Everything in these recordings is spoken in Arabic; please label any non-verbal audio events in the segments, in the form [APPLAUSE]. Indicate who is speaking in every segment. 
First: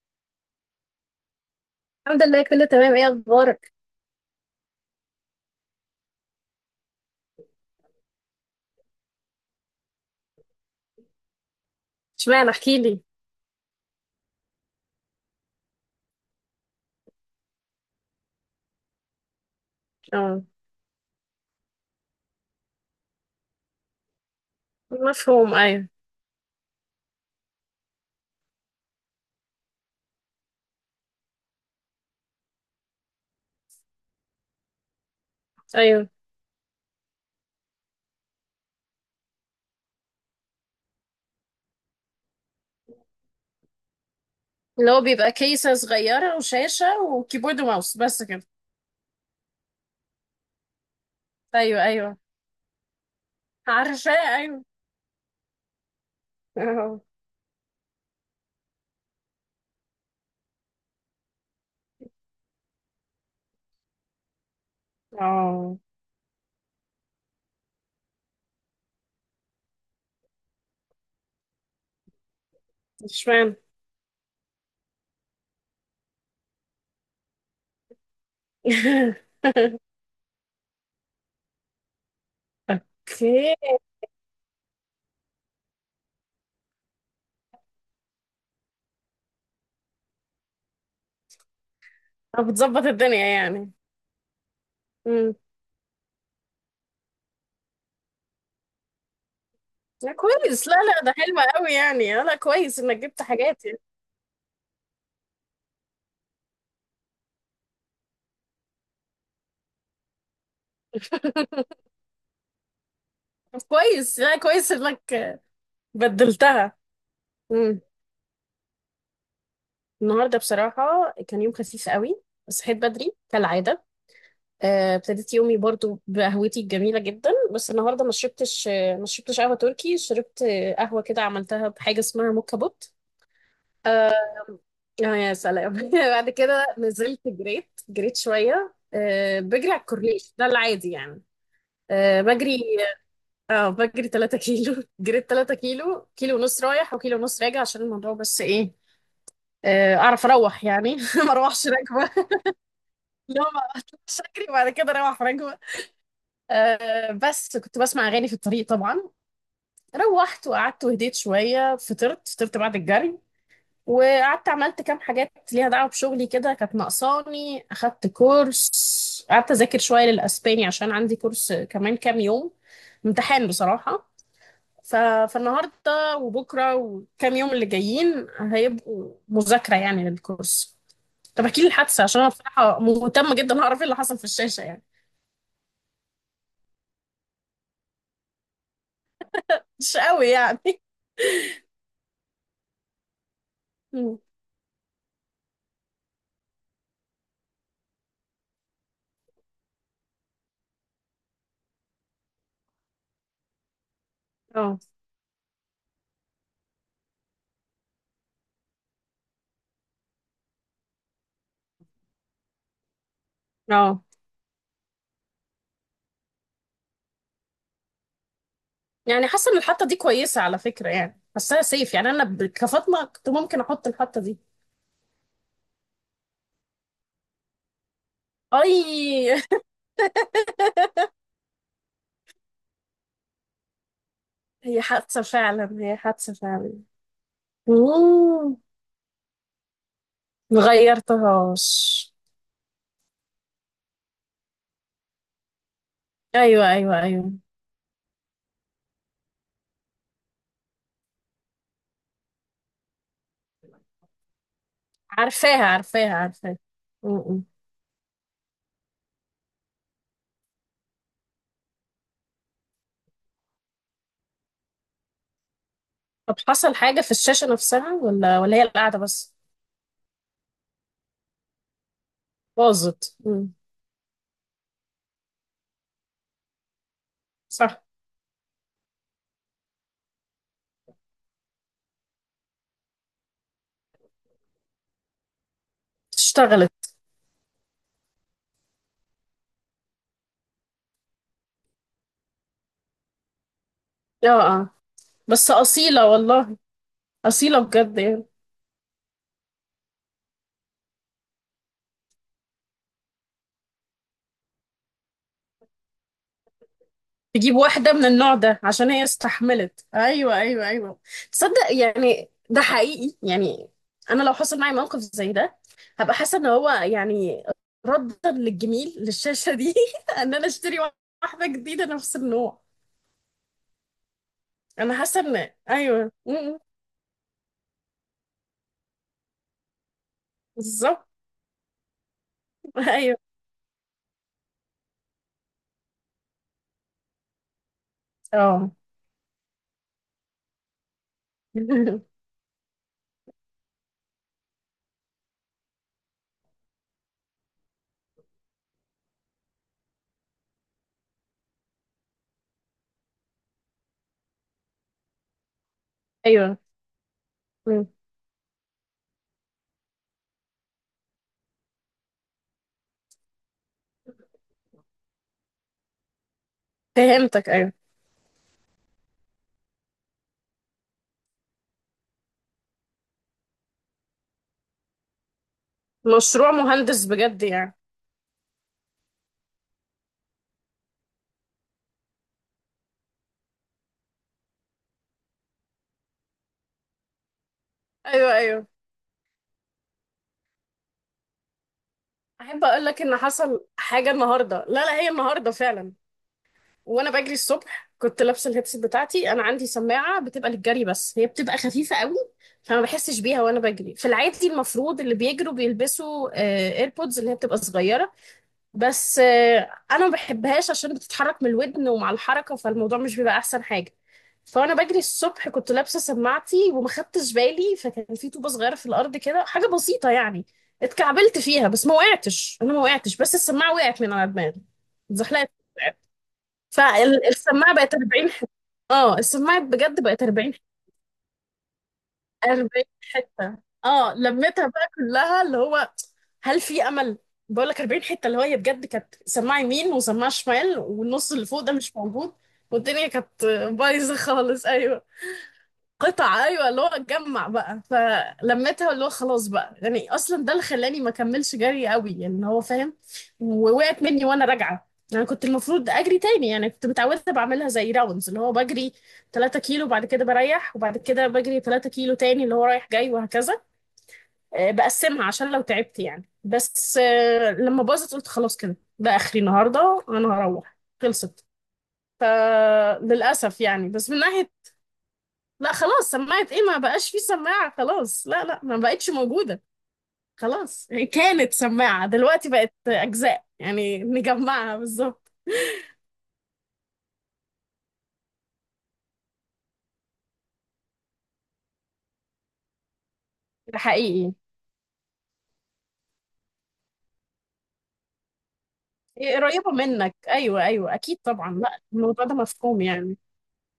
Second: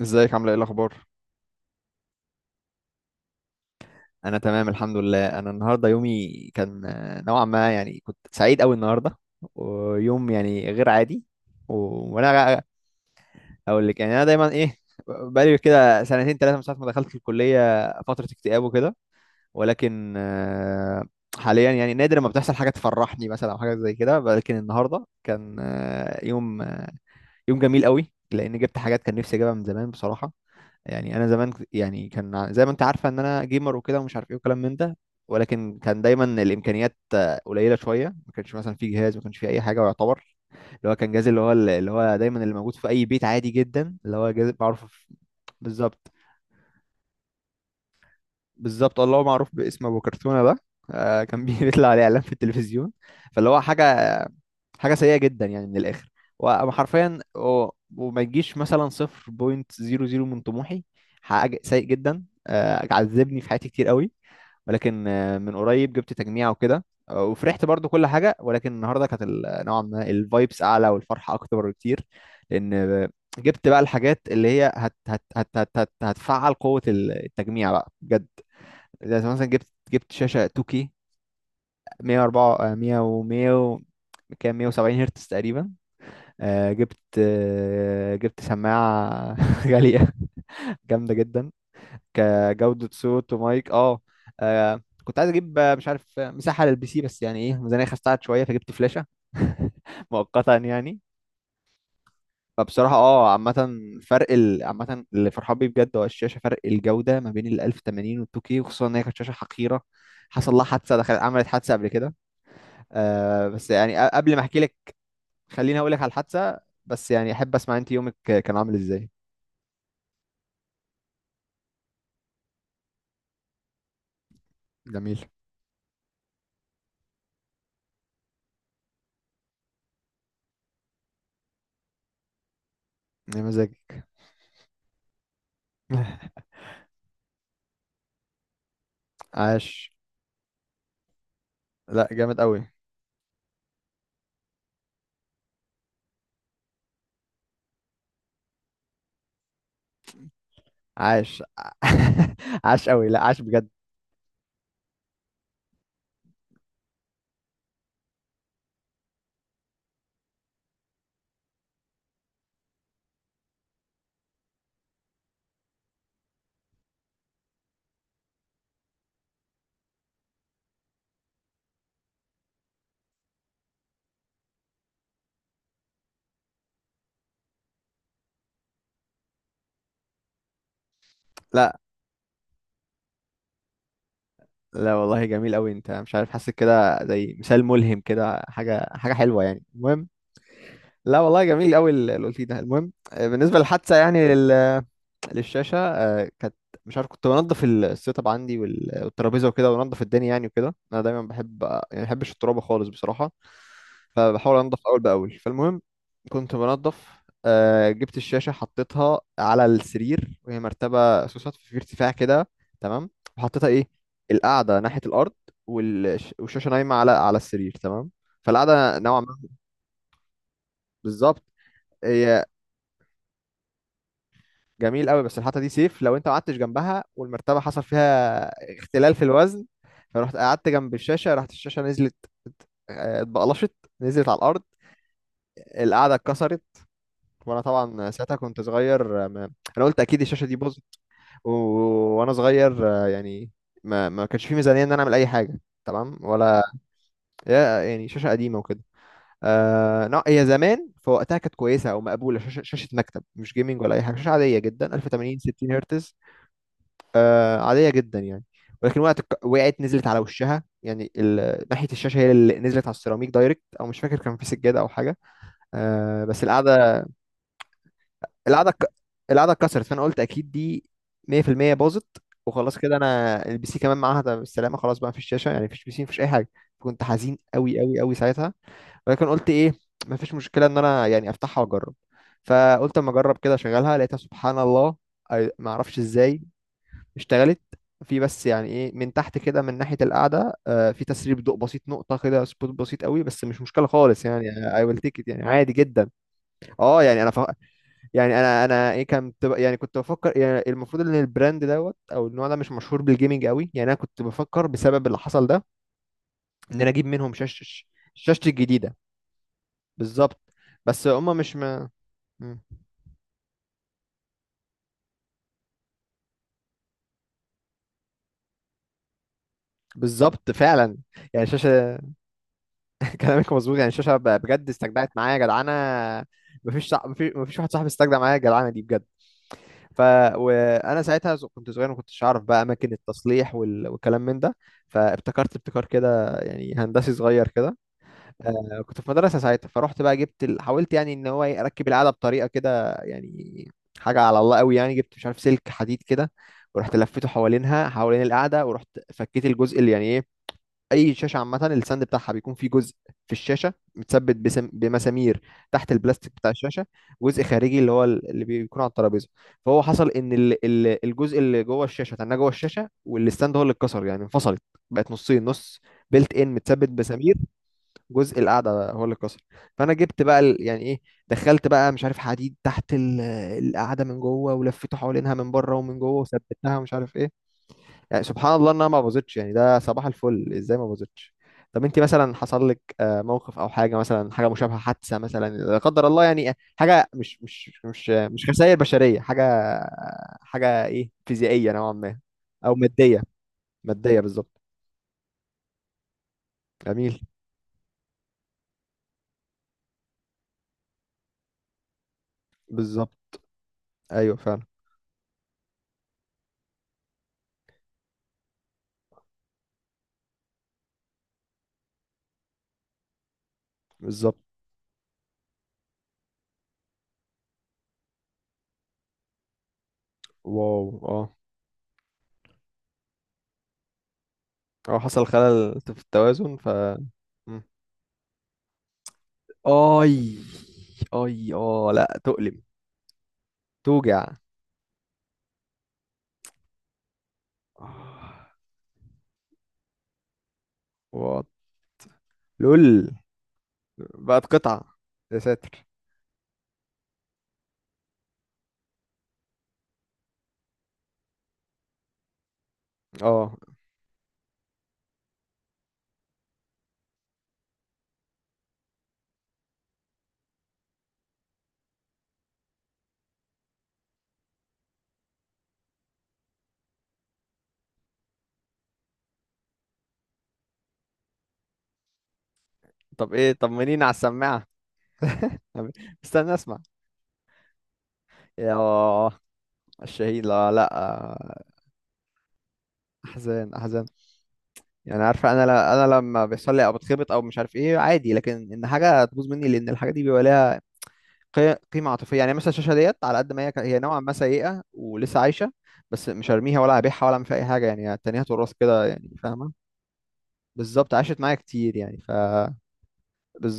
Speaker 1: ازيك، عامله ايه، الاخبار؟
Speaker 2: الحمد لله كله تمام. ايه اخبارك؟
Speaker 1: انا تمام الحمد لله. انا النهارده يومي كان نوعا ما، يعني كنت سعيد قوي النهارده. ويوم يعني غير عادي. و...
Speaker 2: اشمعنى
Speaker 1: وانا غ-
Speaker 2: احكي لي.
Speaker 1: اقول لك، يعني انا دايما ايه. بقالي كده سنتين ثلاثه من ساعه ما دخلت الكليه، فتره اكتئاب وكده. ولكن
Speaker 2: اه.
Speaker 1: حاليا يعني نادر ما بتحصل حاجه تفرحني مثلا او حاجه زي كده. ولكن النهارده
Speaker 2: مفهوم،
Speaker 1: كان
Speaker 2: ايوه.
Speaker 1: يوم، يوم جميل قوي لان جبت حاجات كان نفسي اجيبها من زمان بصراحه. يعني انا زمان يعني كان زي ما انت عارفه ان انا جيمر وكده، ومش عارف ايه وكلام من ده. ولكن كان
Speaker 2: ايوه،
Speaker 1: دايما الامكانيات قليله شويه. ما كانش مثلا في جهاز، ما كانش في اي حاجه يعتبر. اللي هو كان جهاز، اللي هو اللي هو دايما اللي موجود في اي بيت عادي جدا، اللي هو جهاز
Speaker 2: اللي هو
Speaker 1: بعرف.
Speaker 2: بيبقى كيسة
Speaker 1: بالظبط،
Speaker 2: صغيرة وشاشة وكيبورد وماوس بس كده.
Speaker 1: بالظبط، الله هو معروف باسم ابو كرتونه ده. كان [LAUGHS]
Speaker 2: ايوه
Speaker 1: بيطلع عليه
Speaker 2: ايوه.
Speaker 1: اعلان في التلفزيون. فاللي هو حاجه،
Speaker 2: عارفة، ايوه.
Speaker 1: حاجه سيئه جدا يعني من الاخر.
Speaker 2: اه
Speaker 1: وحرفيا وما يجيش مثلا 0.00 من طموحي. حاجه سيء جدا، عذبني في حياتي كتير قوي. ولكن من
Speaker 2: اه.
Speaker 1: قريب جبت تجميع وكده، وفرحت برضو كل حاجه. ولكن النهارده كانت نوعا ما الفايبس اعلى والفرحه اكتر بكتير. لان
Speaker 2: اشمعنى؟
Speaker 1: جبت بقى الحاجات اللي هي هت هت هت هت هت هتفعل قوه التجميع بقى بجد. زي مثلا جبت
Speaker 2: [LAUGHS]
Speaker 1: جبت شاشة 2K، 104، 100 و
Speaker 2: اوكي.
Speaker 1: 100 كام، 170 هرتز تقريبا. جبت جبت سماعة [LAUGHS] غالية، جامدة جدا
Speaker 2: بتظبط
Speaker 1: كجودة
Speaker 2: الدنيا
Speaker 1: صوت ومايك.
Speaker 2: يعني.
Speaker 1: اه. كنت عايز
Speaker 2: امم
Speaker 1: اجيب مش عارف مساحة للبي سي، بس يعني ايه، الميزانية خستعت شوية فجبت فلاشة [LAUGHS]
Speaker 2: لا
Speaker 1: مؤقتا
Speaker 2: كويس، لا
Speaker 1: يعني.
Speaker 2: لا، ده حلو قوي يعني، لا كويس
Speaker 1: فبصراحة
Speaker 2: انك جبت
Speaker 1: اه
Speaker 2: حاجات
Speaker 1: عامة،
Speaker 2: يعني.
Speaker 1: فرق عامة اللي فرحان بيه بجد هو الشاشة، فرق الجودة ما بين ال 1080 وال 2K. وخصوصا ان هي كانت شاشة حقيرة، حصل لها حادثة، دخلت عملت حادثة
Speaker 2: [LAUGHS]
Speaker 1: قبل كده. آه بس يعني
Speaker 2: كويس،
Speaker 1: قبل
Speaker 2: لا
Speaker 1: ما احكي
Speaker 2: كويس
Speaker 1: لك
Speaker 2: انك
Speaker 1: خليني اقول لك على الحادثه،
Speaker 2: بدلتها.
Speaker 1: بس يعني احب اسمع انت يومك كان عامل ازاي.
Speaker 2: النهارده بصراحة كان يوم خفيف قوي. صحيت بدري كالعادة.
Speaker 1: جميل،
Speaker 2: ابتديت يومي برضو بقهوتي الجميلة جدا، بس النهارده ما شربتش، ما شربتش قهوة تركي، شربت قهوة كده عملتها بحاجة اسمها موكا بوت.
Speaker 1: يا مزاجك.
Speaker 2: اه. يا سلام. [LAUGHS]
Speaker 1: [LAUGHS]
Speaker 2: بعد كده نزلت، جريت، جريت شوية، بجري على
Speaker 1: عاش.
Speaker 2: الكورنيش ده العادي يعني.
Speaker 1: لا
Speaker 2: آه،
Speaker 1: جامد
Speaker 2: بجري
Speaker 1: قوي،
Speaker 2: اه بجري 3 كيلو. [LAUGHS] جريت 3 كيلو، كيلو ونص رايح وكيلو ونص راجع عشان الموضوع، بس ايه، اعرف اروح يعني. [LAUGHS] ما
Speaker 1: عاش.
Speaker 2: اروحش راكبه.
Speaker 1: [LAUGHS] عاش قوي، لا عاش
Speaker 2: لا ما
Speaker 1: بجد.
Speaker 2: اطلعش اجري بعد كده اروح راكبه. أه، بس كنت بسمع اغاني في الطريق طبعا. روحت وقعدت وهديت شويه، فطرت بعد الجري. وقعدت عملت كام حاجات ليها دعوه بشغلي كده، كانت ناقصاني. اخدت كورس، قعدت اذاكر شويه للاسباني عشان عندي كورس كمان كام يوم امتحان بصراحه. ف... فالنهارده وبكره وكام يوم اللي جايين هيبقوا مذاكره يعني للكورس. طب احكي لي
Speaker 1: لا
Speaker 2: الحادثه عشان انا بصراحه مهتمه جدا اعرف ايه اللي حصل في الشاشه يعني.
Speaker 1: لا والله جميل قوي، انت مش عارف، حاسس كده زي مثال ملهم كده، حاجه، حاجه حلوه يعني.
Speaker 2: مش
Speaker 1: المهم،
Speaker 2: قوي يعني.
Speaker 1: لا والله جميل قوي اللي قلتيه ده. المهم بالنسبه للحادثه
Speaker 2: مم.
Speaker 1: يعني، للشاشة كانت، مش عارف، كنت بنضف السيت اب عندي والترابيزة وكده، وانضف الدنيا يعني وكده. انا دايما بحب يعني، ما بحبش الترابة خالص بصراحة، فبحاول
Speaker 2: اه
Speaker 1: انضف اول باول. فالمهم كنت بنضف، جبت الشاشة حطيتها على السرير، وهي مرتبة سوست في ارتفاع كده، تمام. وحطيتها ايه،
Speaker 2: اه،
Speaker 1: القاعدة ناحية الارض، والشاشة نايمة على السرير، تمام. فالقعدة نوعا ما،
Speaker 2: يعني حاسه ان الحطه دي كويسه على فكره، يعني
Speaker 1: بالظبط.
Speaker 2: حاساها سيف يعني، انا
Speaker 1: هي
Speaker 2: كفاطمه كنت ممكن احط الحطه دي.
Speaker 1: جميل قوي بس الحته دي سيف، لو انت ما قعدتش جنبها والمرتبه حصل فيها اختلال في
Speaker 2: اي.
Speaker 1: الوزن. فرحت قعدت جنب
Speaker 2: [LAUGHS]
Speaker 1: الشاشه، راحت الشاشه نزلت. اتبقلشت، نزلت على الارض،
Speaker 2: هي حادثه فعلا، هي
Speaker 1: القعده
Speaker 2: حادثه
Speaker 1: اتكسرت.
Speaker 2: فعلا.
Speaker 1: وانا طبعا ساعتها
Speaker 2: مم.
Speaker 1: كنت صغير، ما... انا قلت اكيد الشاشه دي باظت. و...
Speaker 2: مغيرتهاش.
Speaker 1: وانا صغير يعني ما كانش في ميزانيه ان انا اعمل اي حاجه، تمام ولا؟
Speaker 2: ايوه ايوه ايوه.
Speaker 1: يا- يعني شاشه قديمه وكده. آه، لا هي زمان في وقتها كانت كويسه او مقبوله، شاشه، شاشه مكتب، مش جيمنج ولا اي حاجه، شاشه عاديه جدا، 1080
Speaker 2: عارفاها
Speaker 1: 60
Speaker 2: عارفاها
Speaker 1: هرتز.
Speaker 2: عارفاها. مم.
Speaker 1: آه عادية جدا يعني. ولكن وقت وقعت، نزلت على وشها، يعني ناحية الشاشة هي اللي نزلت على السيراميك دايركت، أو مش فاكر كان في سجادة أو حاجة. آه
Speaker 2: طب
Speaker 1: بس
Speaker 2: حصل حاجه
Speaker 1: القعدة،
Speaker 2: في الشاشه نفسها، ولا هي
Speaker 1: القعدة ك-
Speaker 2: القعده بس؟
Speaker 1: القعدة اتكسرت. فأنا قلت أكيد دي 100% باظت، وخلاص كده
Speaker 2: باظت.
Speaker 1: أنا
Speaker 2: مم.
Speaker 1: البي سي كمان معاها ده بالسلامة، خلاص بقى مفيش شاشة يعني، مفيش بي سي، مفيش أي حاجة. كنت حزين أوي
Speaker 2: صح.
Speaker 1: أوي أوي ساعتها. ولكن قلت إيه، مفيش مشكلة إن أنا يعني أفتحها وأجرب. فقلت أما أجرب كده أشغلها، لقيتها سبحان الله، معرفش إزاي
Speaker 2: اشتغلت.
Speaker 1: اشتغلت. في بس يعني ايه، من تحت كده من ناحية القعدة في تسريب ضوء بسيط، نقطة كده، سبوت بسيط قوي، بس مش مشكلة خالص
Speaker 2: اه
Speaker 1: يعني،
Speaker 2: اه،
Speaker 1: اي ويل تيك، يعني
Speaker 2: بس
Speaker 1: عادي جدا.
Speaker 2: اصيله والله.
Speaker 1: اه. يعني انا ف...
Speaker 2: اصيله بجد يعني.
Speaker 1: يعني انا ايه كنت يعني كنت بفكر يعني، المفروض ان البراند دوت او النوع ده مش مشهور بالجيمنج قوي، يعني انا كنت بفكر بسبب اللي حصل ده ان انا اجيب منهم
Speaker 2: تجيب
Speaker 1: شاشة،
Speaker 2: واحدة من النوع
Speaker 1: شاشتي
Speaker 2: ده عشان
Speaker 1: الجديدة.
Speaker 2: هي استحملت. ايوه
Speaker 1: بالظبط.
Speaker 2: ايوه ايوه.
Speaker 1: بس هما مش
Speaker 2: تصدق
Speaker 1: ما...
Speaker 2: يعني
Speaker 1: مم.
Speaker 2: ده حقيقي يعني. انا لو حصل معايا موقف زي ده هبقى حاسة ان هو يعني ردا للجميل للشاشة دي، [LAUGHS] ان انا
Speaker 1: بالظبط
Speaker 2: اشتري
Speaker 1: فعلا. يعني
Speaker 2: واحدة جديدة
Speaker 1: شاشة،
Speaker 2: نفس النوع.
Speaker 1: كلامك مظبوط يعني. الشاشه بجد
Speaker 2: انا
Speaker 1: استجدعت
Speaker 2: حاسة
Speaker 1: معايا يا
Speaker 2: ان،
Speaker 1: جدعانه.
Speaker 2: ايوه. م- م.
Speaker 1: مفيش واحد صاحبي استجدع معايا يا جدعانه دي بجد. ف، وانا
Speaker 2: بالظبط.
Speaker 1: ساعتها كنت صغير، ما كنتش اعرف بقى
Speaker 2: [LAUGHS]
Speaker 1: اماكن
Speaker 2: ايوه.
Speaker 1: التصليح والكلام من ده، فابتكرت ابتكار كده يعني هندسي صغير كده.
Speaker 2: اه.
Speaker 1: كنت في مدرسه ساعتها، فرحت بقى جبت حاولت يعني ان هو إيه، اركب العاده
Speaker 2: [LAUGHS]
Speaker 1: بطريقه كده يعني، حاجه على الله قوي يعني. جبت مش عارف سلك حديد كده، ورحت لفيته حوالينها، حوالين القاعده، ورحت فكيت الجزء اللي يعني ايه، اي شاشه عامه الساند بتاعها بيكون فيه جزء في الشاشه متثبت بمسامير تحت البلاستيك بتاع
Speaker 2: ايوه.
Speaker 1: الشاشه، جزء خارجي
Speaker 2: م.
Speaker 1: اللي هو اللي بيكون على الترابيزه. فهو حصل ان الجزء اللي جوه الشاشه تناه جوه الشاشه، والستاند هو اللي اتكسر، يعني انفصلت، بقت نصين نص، بيلت ان متثبت بسامير.
Speaker 2: فهمتك، ايوه.
Speaker 1: جزء القعده هو اللي اتكسر. فانا جبت بقى يعني ايه، دخلت بقى مش عارف حديد تحت القعده من جوه، ولفيته حوالينها من بره ومن جوه
Speaker 2: مشروع
Speaker 1: وثبتها ومش
Speaker 2: مهندس
Speaker 1: عارف
Speaker 2: بجد
Speaker 1: ايه.
Speaker 2: يعني.
Speaker 1: يعني سبحان الله انها ما باظتش يعني، ده صباح الفل ازاي ما باظتش. طب انت مثلا حصل لك موقف او حاجه، مثلا حاجه مشابهه، حادثه مثلا لا قدر الله يعني، حاجه مش مش مش
Speaker 2: ايوه
Speaker 1: مش
Speaker 2: ايوه.
Speaker 1: خسائر بشريه، حاجه، حاجه ايه فيزيائيه نوعا ما،
Speaker 2: احب
Speaker 1: او
Speaker 2: اقول لك ان
Speaker 1: ماديه.
Speaker 2: حصل حاجه
Speaker 1: ماديه بالظبط.
Speaker 2: النهارده، لا لا، هي النهارده فعلا، وانا
Speaker 1: جميل.
Speaker 2: بجري الصبح كنت لابسه الهيدسيت بتاعتي. انا عندي سماعه بتبقى للجري بس هي بتبقى خفيفه قوي، فما
Speaker 1: بالظبط.
Speaker 2: بحسش بيها وانا بجري. في
Speaker 1: ايوه
Speaker 2: العادي
Speaker 1: فعلا.
Speaker 2: المفروض اللي بيجروا بيلبسوا ايربودز، اللي هي بتبقى صغيره، بس انا ما بحبهاش عشان بتتحرك من الودن، ومع الحركه فالموضوع مش بيبقى احسن حاجه.
Speaker 1: بالظبط.
Speaker 2: فانا بجري الصبح كنت لابسه سماعتي وما خدتش بالي، فكان في طوبه صغيره في الارض كده، حاجه بسيطه يعني،
Speaker 1: واو اه.
Speaker 2: اتكعبلت فيها، بس ما وقعتش، انا ما وقعتش، بس السماعه وقعت من على دماغي،
Speaker 1: اه، حصل
Speaker 2: اتزحلقت،
Speaker 1: خلل في التوازن ف. مم.
Speaker 2: فالسماعة بقت 40 حتة. اه، السماعة بجد
Speaker 1: اي،
Speaker 2: بقت 40 حتة.
Speaker 1: اي اه لا تؤلم،
Speaker 2: 40 حتة. اه،
Speaker 1: توجع.
Speaker 2: لميتها بقى كلها اللي هو. هل في امل؟ بقول لك 40 حتة. اللي هو
Speaker 1: آه،
Speaker 2: هي بجد كانت سماعة يمين وسماعة شمال، والنص
Speaker 1: واو،
Speaker 2: اللي فوق ده مش موجود، والدنيا
Speaker 1: لول.
Speaker 2: كانت بايظة
Speaker 1: بقت
Speaker 2: خالص،
Speaker 1: قطعة،
Speaker 2: ايوه.
Speaker 1: يا ساتر.
Speaker 2: قطع، ايوه، اللي هو اتجمع بقى فلمتها، اللي هو خلاص بقى يعني. اصلا ده اللي خلاني ما كملش جري قوي يعني، هو فاهم،
Speaker 1: اه
Speaker 2: ووقعت مني وانا راجعه. يعني كنت المفروض اجري تاني، يعني كنت متعوده بعملها زي راوندز، اللي هو بجري 3 كيلو وبعد كده بريح وبعد كده بجري 3 كيلو تاني، اللي هو رايح جاي وهكذا. بقسمها عشان لو تعبت يعني، بس لما باظت قلت خلاص كده، ده اخري النهارده، انا هروح خلصت.
Speaker 1: طب ايه،
Speaker 2: فللاسف يعني،
Speaker 1: طمنيني على
Speaker 2: بس من ناحيه.
Speaker 1: السماعة. [LAUGHS]
Speaker 2: لا خلاص، سماعة
Speaker 1: استنى
Speaker 2: ايه،
Speaker 1: اسمع،
Speaker 2: ما بقاش في سماعة خلاص، لا لا،
Speaker 1: يا
Speaker 2: ما بقتش موجودة.
Speaker 1: الشهيد، لا لا.
Speaker 2: خلاص يعني، كانت سماعة دلوقتي بقت أجزاء
Speaker 1: احزان،
Speaker 2: يعني
Speaker 1: احزان.
Speaker 2: نجمعها
Speaker 1: يعني
Speaker 2: بالظبط.
Speaker 1: عارفة انا، لا انا لما بيحصل لي او بتخبط او مش عارف ايه عادي، لكن ان حاجة تبوظ مني، لان الحاجة دي بيبقى ليها قيمة عاطفية يعني. مثلا الشاشة ديت على قد ما هي
Speaker 2: ده
Speaker 1: هي نوعا ما
Speaker 2: حقيقي.
Speaker 1: سيئة ولسه عايشة، بس مش هرميها ولا هبيعها ولا اعمل فيها اي حاجة، يعني التانية هتورث كده يعني،
Speaker 2: إيه قريبة
Speaker 1: فاهمة؟
Speaker 2: منك، أيوة أيوة،
Speaker 1: بالظبط
Speaker 2: أكيد
Speaker 1: عاشت معايا
Speaker 2: طبعا، لا
Speaker 1: كتير يعني،
Speaker 2: الموضوع
Speaker 1: ف
Speaker 2: ده مفهوم يعني.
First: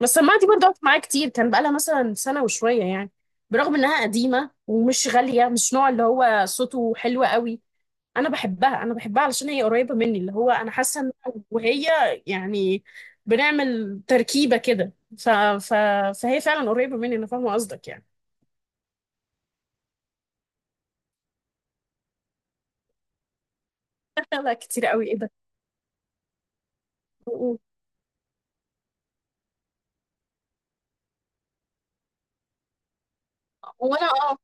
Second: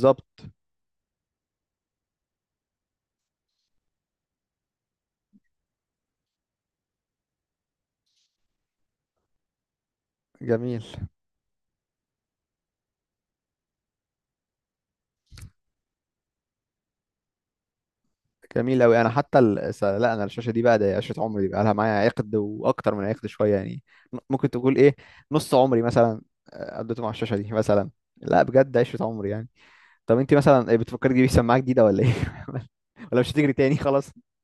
Speaker 2: بس السماعة دي برضه قعدت معايا كتير، كان بقالها مثلا سنة وشوية يعني، برغم إنها قديمة ومش غالية، مش نوع اللي هو صوته حلو قوي. انا بحبها، انا بحبها علشان هي قريبه مني، اللي هو انا
Speaker 1: جميل،
Speaker 2: حاسه ان أنا وهي يعني بنعمل تركيبه كده، ف... ف... فهي فعلا قريبه مني، انا فاهمه قصدك يعني.
Speaker 1: جميل أوي. أنا حتى لا أنا الشاشة دي بقى ده عشرة عمري، دي بقى لها معايا عقد وأكتر من عقد شوية يعني،
Speaker 2: [LAUGHS]
Speaker 1: ممكن
Speaker 2: لا
Speaker 1: تقول
Speaker 2: كتير
Speaker 1: إيه،
Speaker 2: قوي، ايه ده؟
Speaker 1: نص عمري مثلا قضيته مع الشاشة دي مثلا، لا بجد عشرة عمري يعني. طب أنت مثلا إيه، بتفكري تجيبي سماعة جديدة ولا إيه؟ [LAUGHS] ولا مش هتجري تاني
Speaker 2: وانا،
Speaker 1: خلاص؟
Speaker 2: اه،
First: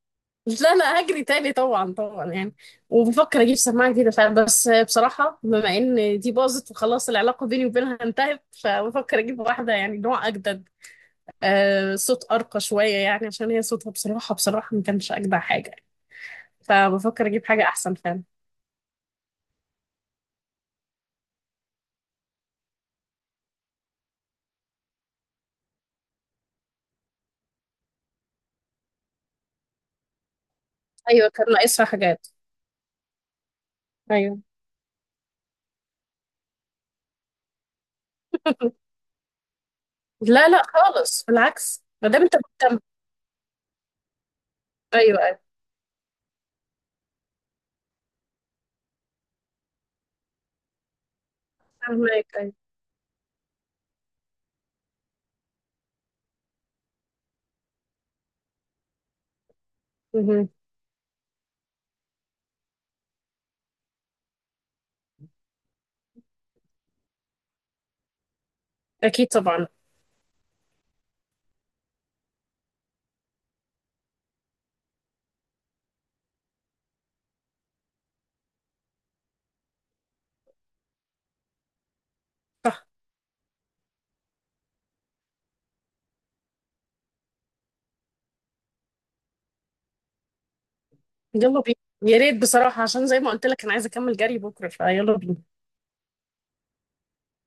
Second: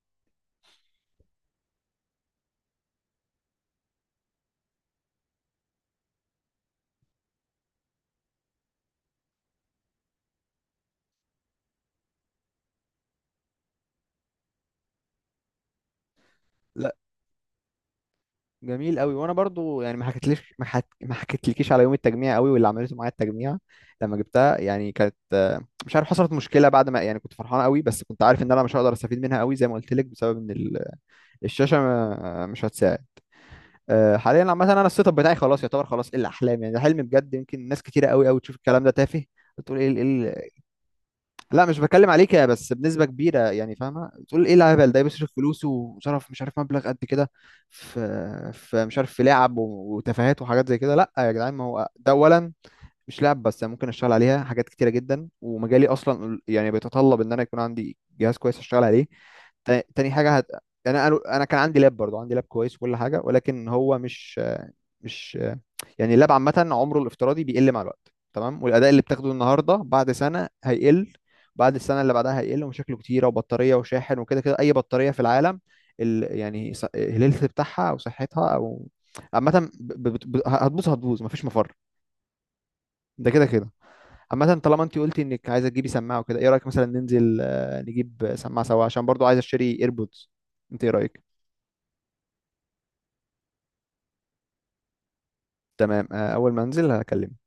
Speaker 2: لا لا هجري تاني طبعا طبعا يعني، وبفكر اجيب سماعه جديده فعلا. بس بصراحه بما ان دي باظت وخلاص، العلاقه بيني وبينها انتهت، فبفكر اجيب واحده يعني نوع اجدد، آه، صوت ارقى شويه يعني، عشان هي صوتها بصراحه ما كانش اجدع حاجه،
Speaker 1: لا
Speaker 2: فبفكر اجيب حاجه احسن فعلا.
Speaker 1: جميل أوي. وأنا برضو يعني ما حكيتليش، ما حكيتلكيش على يوم التجميع أوي، واللي عملته معايا التجميع لما جبتها يعني، كانت مش عارف، حصلت مشكلة بعد ما، يعني كنت فرحان أوي بس كنت عارف إن أنا مش هقدر أستفيد منها أوي زي ما قلت لك، بسبب إن
Speaker 2: ايوه كان
Speaker 1: الشاشه
Speaker 2: ناقصها حاجات.
Speaker 1: مش هتساعد.
Speaker 2: ايوه.
Speaker 1: حاليا عامه انا السيت اب بتاعي خلاص يعتبر، خلاص ايه الاحلام يعني، ده حلم بجد. يمكن ناس كتيره قوي قوي تشوف الكلام ده
Speaker 2: [LAUGHS]
Speaker 1: تافه، بتقول ايه
Speaker 2: لا لا خالص،
Speaker 1: لا مش
Speaker 2: بالعكس، ما
Speaker 1: بتكلم
Speaker 2: دام
Speaker 1: عليك
Speaker 2: انت
Speaker 1: يا، بس
Speaker 2: مهتم.
Speaker 1: بنسبه كبيره يعني، فاهمه. بتقول ايه الهبل ده،
Speaker 2: ايوه
Speaker 1: بيصرف
Speaker 2: ايوه.
Speaker 1: فلوسه وصرف مش عارف مبلغ قد كده في في مش عارف في لعب وتفاهات وحاجات زي كده. لا يا جدعان، ما هو
Speaker 2: فهمك،
Speaker 1: ده اولا
Speaker 2: ايوه.
Speaker 1: مش لعب بس، أنا ممكن اشتغل عليها حاجات كتيره جدا، ومجالي اصلا يعني بيتطلب ان انا يكون عندي جهاز كويس اشتغل عليه. تاني حاجه هت...
Speaker 2: مهم.
Speaker 1: يعني انا كان عندي لاب برضو، عندي لاب كويس وكل حاجه، ولكن هو مش يعني. اللاب عامه عمره الافتراضي بيقل مع الوقت، تمام، والاداء اللي
Speaker 2: اكيد
Speaker 1: بتاخده
Speaker 2: طبعا.
Speaker 1: النهارده بعد سنه هيقل، بعد السنه اللي بعدها هيقل، ومشاكله كتيره، وبطاريه وشاحن وكده كده. اي بطاريه في العالم يعني الهيلث بتاعها او صحتها، او عامه هتبوظ، هتبوظ مفيش مفر
Speaker 2: صح.
Speaker 1: ده كده كده. عامة طالما انت قلتي انك عايزه تجيبي سماعه وكده، ايه رايك مثلا ننزل نجيب سماعه سوا عشان برضو عايز اشتري ايربودز. انت ايه رايك؟
Speaker 2: يلا بينا. يا ريت بصراحه، عشان زي ما قلت لك انا عايزه اكمل جري بكره، فيلا بينا.
Speaker 1: تمام، اول ما انزل هكلمك.